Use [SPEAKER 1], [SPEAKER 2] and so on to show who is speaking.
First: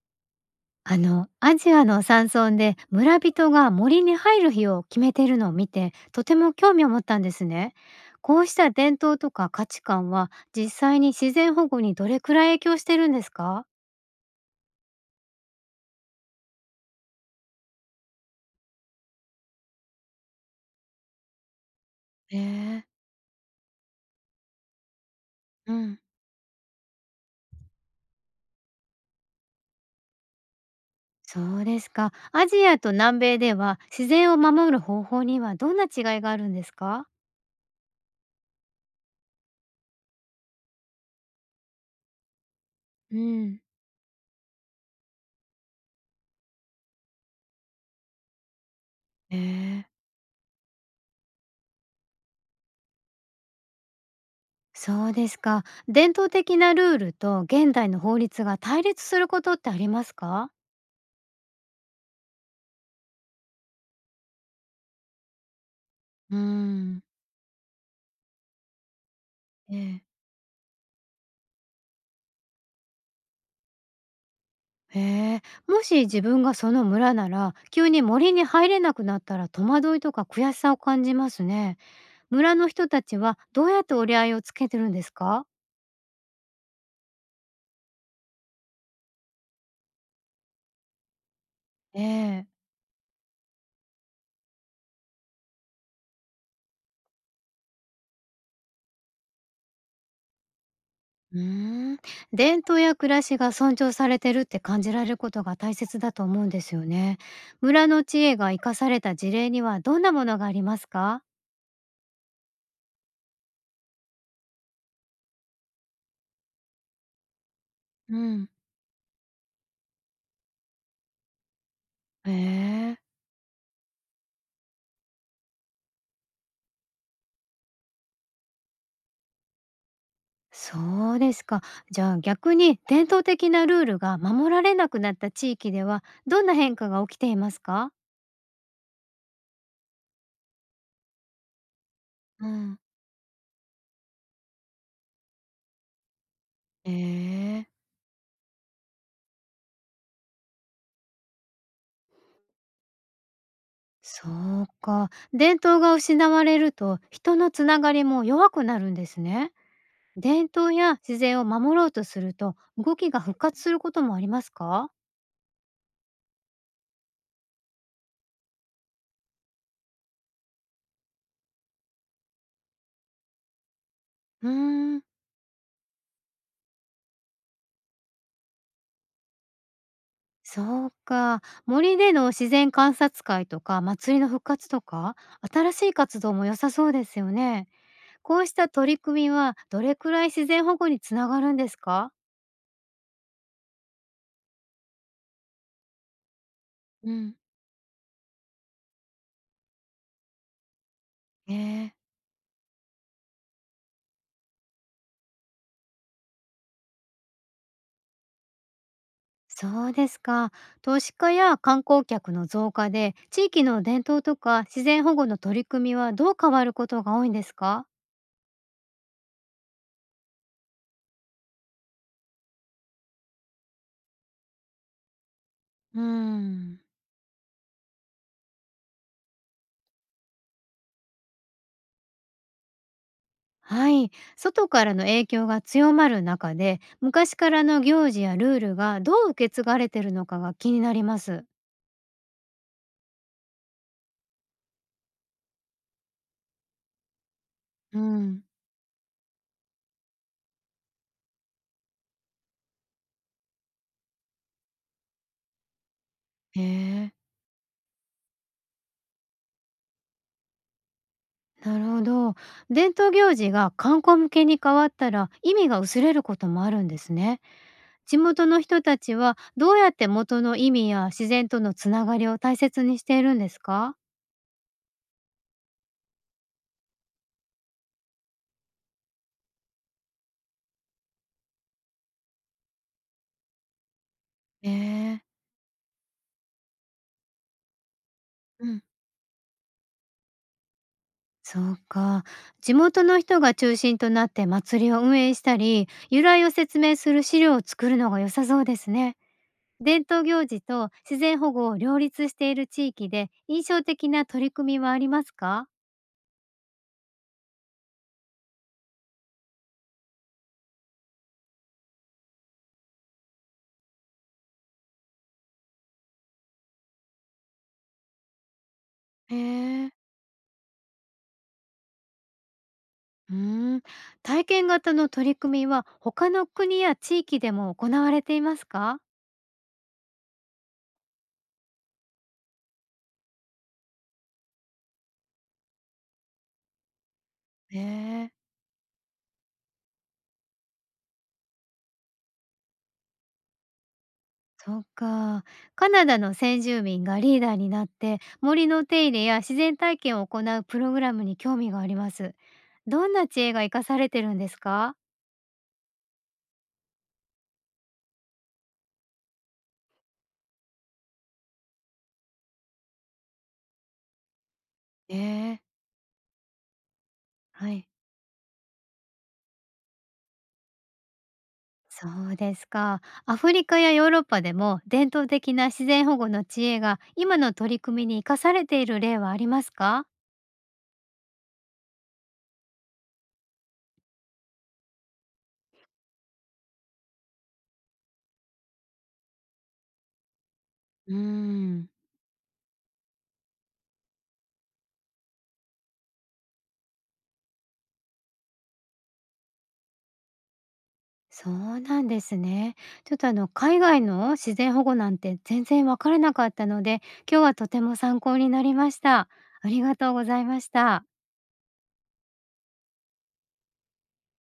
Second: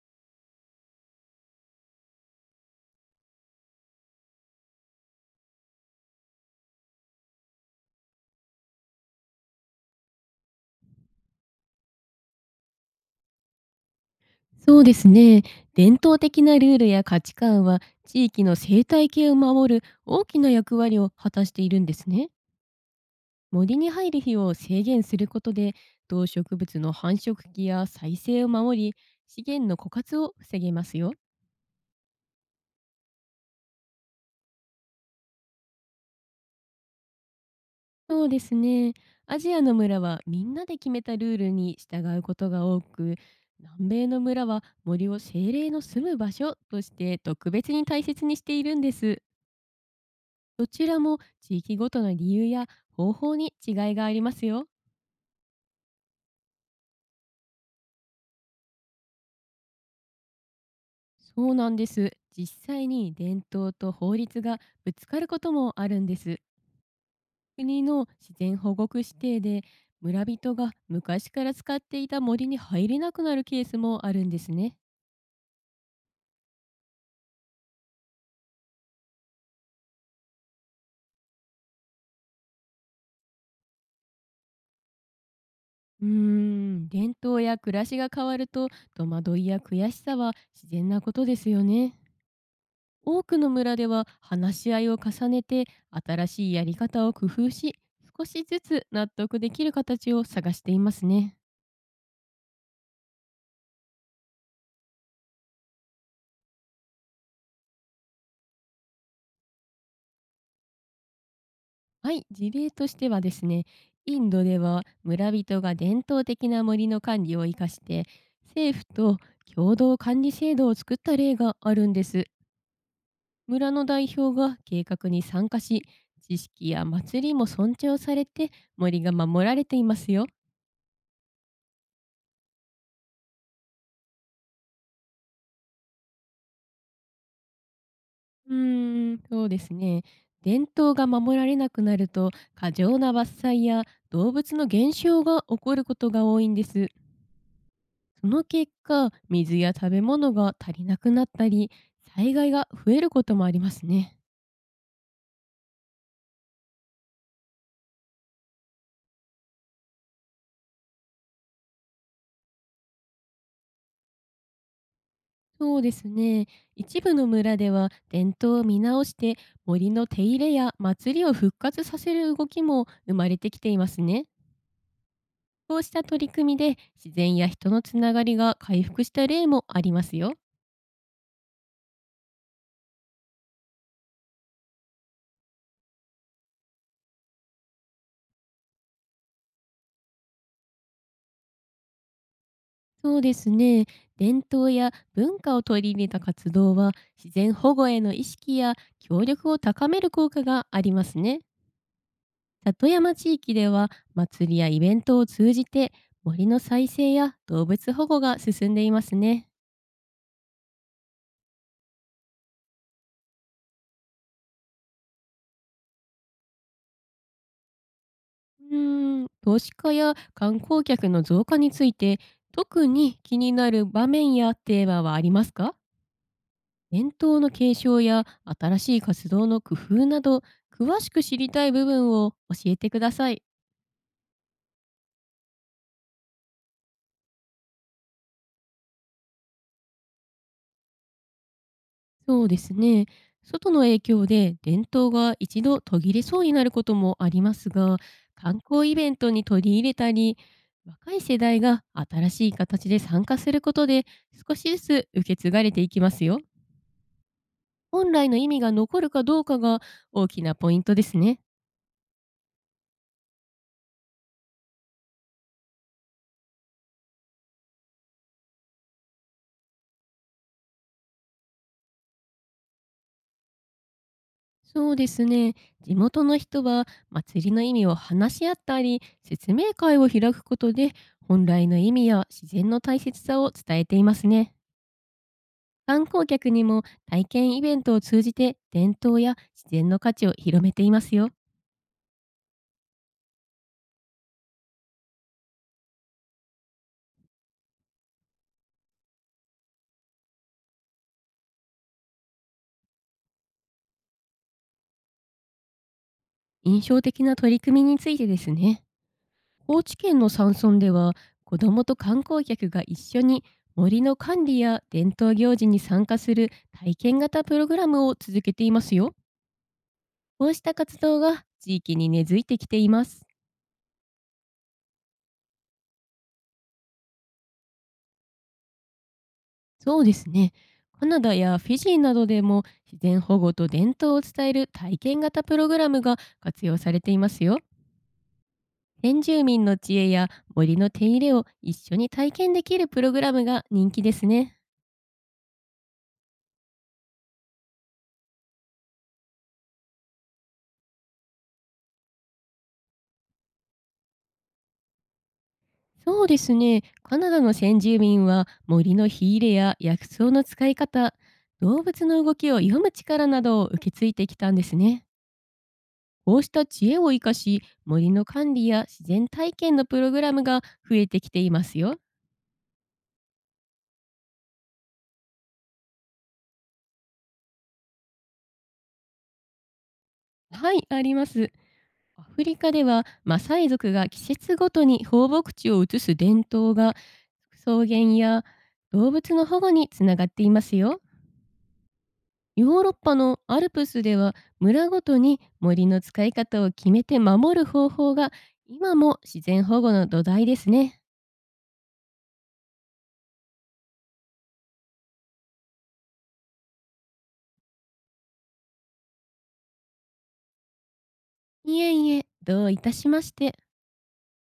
[SPEAKER 1] アジアの山村で村人が森に入る日を決めているのを見て、とても興味を持ったんですね。こうした伝統とか価値観は実際に自然保護にどれくらい影響してるんですか？
[SPEAKER 2] そうですね。伝統的なルールや価値観は地域の生態系を守る大きな役割を果たしているんですね。
[SPEAKER 1] へえ。
[SPEAKER 2] 森に入る日を制限することで、
[SPEAKER 1] うん。
[SPEAKER 2] 動植物の繁殖期や再生を守り、資源の枯渇を防げますよ。
[SPEAKER 1] そうですか。アジアと南米では自然を守る方法にはどんな違いがあるんですか？
[SPEAKER 2] そうですね。アジアの村はみんなで決めたルールに従うことが多く、
[SPEAKER 1] うん。
[SPEAKER 2] 南米の村は森を精霊の住む場所として特別に大切にしているんです。
[SPEAKER 1] へえ。
[SPEAKER 2] どちらも地域ごとの理由や方法に違いがありますよ。
[SPEAKER 1] そうですか。伝統的なルールと現代の法律が対立することってありますか？
[SPEAKER 2] そうなんです。実際に伝統と法律がぶつかることもあるんで
[SPEAKER 1] う
[SPEAKER 2] す。
[SPEAKER 1] ん。
[SPEAKER 2] 国の自然保護区指定で、
[SPEAKER 1] ええ。
[SPEAKER 2] 村人が昔から使っていた森に入れなくなるケースもあるんですね。
[SPEAKER 1] へえ、もし自分がその村なら、急に森に入れなくなったら戸惑いとか悔しさを感じますね。村の人たちはどうやって折り合いをつけてるんですか？
[SPEAKER 2] うーん、伝統や暮らしが変わると、戸惑いや悔しさは自然なことですよね。
[SPEAKER 1] ええ。
[SPEAKER 2] 多くの村では話し合いを重ねて、新しいやり方を工夫し、少しずつ納得できる形を探していますね。
[SPEAKER 1] うーん、伝統や暮らしが尊重されてるって感じられることが大切だと思うんですよね。村の知恵が生かされた事例にはどんなものがありますか？
[SPEAKER 2] はい、事例としてはですね、インドでは村人が伝統的な森の管理を生かして、
[SPEAKER 1] うん。
[SPEAKER 2] 政府と共同管理制度を作った例があるんです。
[SPEAKER 1] へえ。
[SPEAKER 2] 村の代表が計画に参加し、知識や祭りも尊重されて、森が守られていますよ。
[SPEAKER 1] そうですか。じゃあ逆に伝統的なルールが守られなくなった地域ではどんな変化が起きていますか？
[SPEAKER 2] うーん、そうですね。伝統が守られなくなると、
[SPEAKER 1] う
[SPEAKER 2] 過
[SPEAKER 1] ん、
[SPEAKER 2] 剰な伐採や動物の減少が起こることが多いんです。
[SPEAKER 1] ええ。
[SPEAKER 2] その結果、水や食べ物が足りなくなったり、災害が増えることもありますね。
[SPEAKER 1] そうか。伝統が失われると人のつながりも弱くなるんですね。伝統や自然を守ろうとすると動きが復活することもありますか？
[SPEAKER 2] そうですね。一部の村では伝統を見直して、森の手入れや祭りを復活させる動きも生まれてきていますね。
[SPEAKER 1] うーん。
[SPEAKER 2] こうした取り組みで、自然や人のつながりが回復した例もありますよ。
[SPEAKER 1] そうか。森での自然観察会とか祭りの復活とか、新しい活動も良さそうですよね。こうした取り組みはどれくらい自然保護につながるんですか？
[SPEAKER 2] そうですね。伝統や文化を取り入れた活動は、
[SPEAKER 1] う
[SPEAKER 2] 自
[SPEAKER 1] ん、
[SPEAKER 2] 然保護への意識や協力を高める効果がありますね。
[SPEAKER 1] ええ。
[SPEAKER 2] 里山地域では、祭りやイベントを通じて、森の再生や動物保護が進んでいますね。
[SPEAKER 1] そうですか。投資家や観光客の増加で地域の伝統とか自然保護の取り組みはどう変わることが多いんですか？
[SPEAKER 2] うーん、投資家や観光客の増加について、特に気になる場面やテーマはありますか？
[SPEAKER 1] うん、
[SPEAKER 2] 伝統の継承や新しい活動の工夫など、詳しく知りたい部分を教えてください。
[SPEAKER 1] はい。外からの影響が強まる中で昔からの行事やルールがどう受け継がれてるのかが気になります。
[SPEAKER 2] そうですね。外の影響で伝統が一度途切れそうになることもありますが、
[SPEAKER 1] うん。
[SPEAKER 2] 観光イベントに取り入れたり、若い世代が新しい形で参加することで、少しずつ受け継がれていきますよ。
[SPEAKER 1] へえ。
[SPEAKER 2] 本来の意味が残るかどうかが大きなポイントですね。
[SPEAKER 1] なるほど。伝統行事が観光向けに変わったら意味が薄れることもあるんですね。地元の人たちはどうやって元の意味や自然とのつながりを大切にしているんですか？
[SPEAKER 2] そうですね。地元の人は祭りの意味を話し合ったり、説明会を開くことで、本来の意味や自然の大切さを伝えていますね。
[SPEAKER 1] ええ。
[SPEAKER 2] 観光客にも、体験イベントを通じて
[SPEAKER 1] うん、
[SPEAKER 2] 伝統や自然の価値を広めていますよ。
[SPEAKER 1] そうか。地元の人が中心となって祭りを運営したり、由来を説明する資料を作るのが良さそうですね。伝統行事と自然保護を両立している地域で印象的な取り組みはありますか？
[SPEAKER 2] 印象的な取り組みについてですね。高知県の山村では、子どもと観光客が一緒に森の管理や伝統行事に参加する体験型プログラムを続けていますよ。
[SPEAKER 1] へえ。
[SPEAKER 2] こうした活動が地域に根付いてきています。
[SPEAKER 1] うーん、体験型の取り組みは他の国や地域でも行われていますか？
[SPEAKER 2] そうですね。カナダやフィジーなどでも、自然保護と伝統を伝える体験型プログラムが活用されていますよ。
[SPEAKER 1] へえ。
[SPEAKER 2] 先住民の知恵や森の手入れを一緒に体験できるプログラムが人気ですね。
[SPEAKER 1] そうか。カナダの先住民がリーダーになって森の手入れや自然体験を行うプログラムに興味があります。どんな知恵が生かされてるんですか？
[SPEAKER 2] そうですね。カナダの先住民は森の火入れや薬草の使い方、動物の動きを読む力などを受け継いできたんですね。
[SPEAKER 1] へえ。
[SPEAKER 2] こうした知恵を生かし、
[SPEAKER 1] はい。
[SPEAKER 2] 森の管理や自然体験のプログラムが増えてきていますよ。
[SPEAKER 1] そうですか。アフリカやヨーロッパでも伝統的な自然保護の知恵が今の取り組みに生かされている例はありますか？
[SPEAKER 2] はい、あります。アフリカではマサイ族が季節ごとに放牧地を移す伝統が、草原や動物の保護につながっていますよ。
[SPEAKER 1] うーん。
[SPEAKER 2] ヨーロッパのアルプスでは、村ごとに森の使い方を決めて守る方法が今も自然保護の土台ですね。
[SPEAKER 1] そうなんですね。ちょっと海外の自然保護なんて全然わからなかったので、今日はとても参考になりました。ありがとうございました。
[SPEAKER 2] いえいえ、どういたしまして。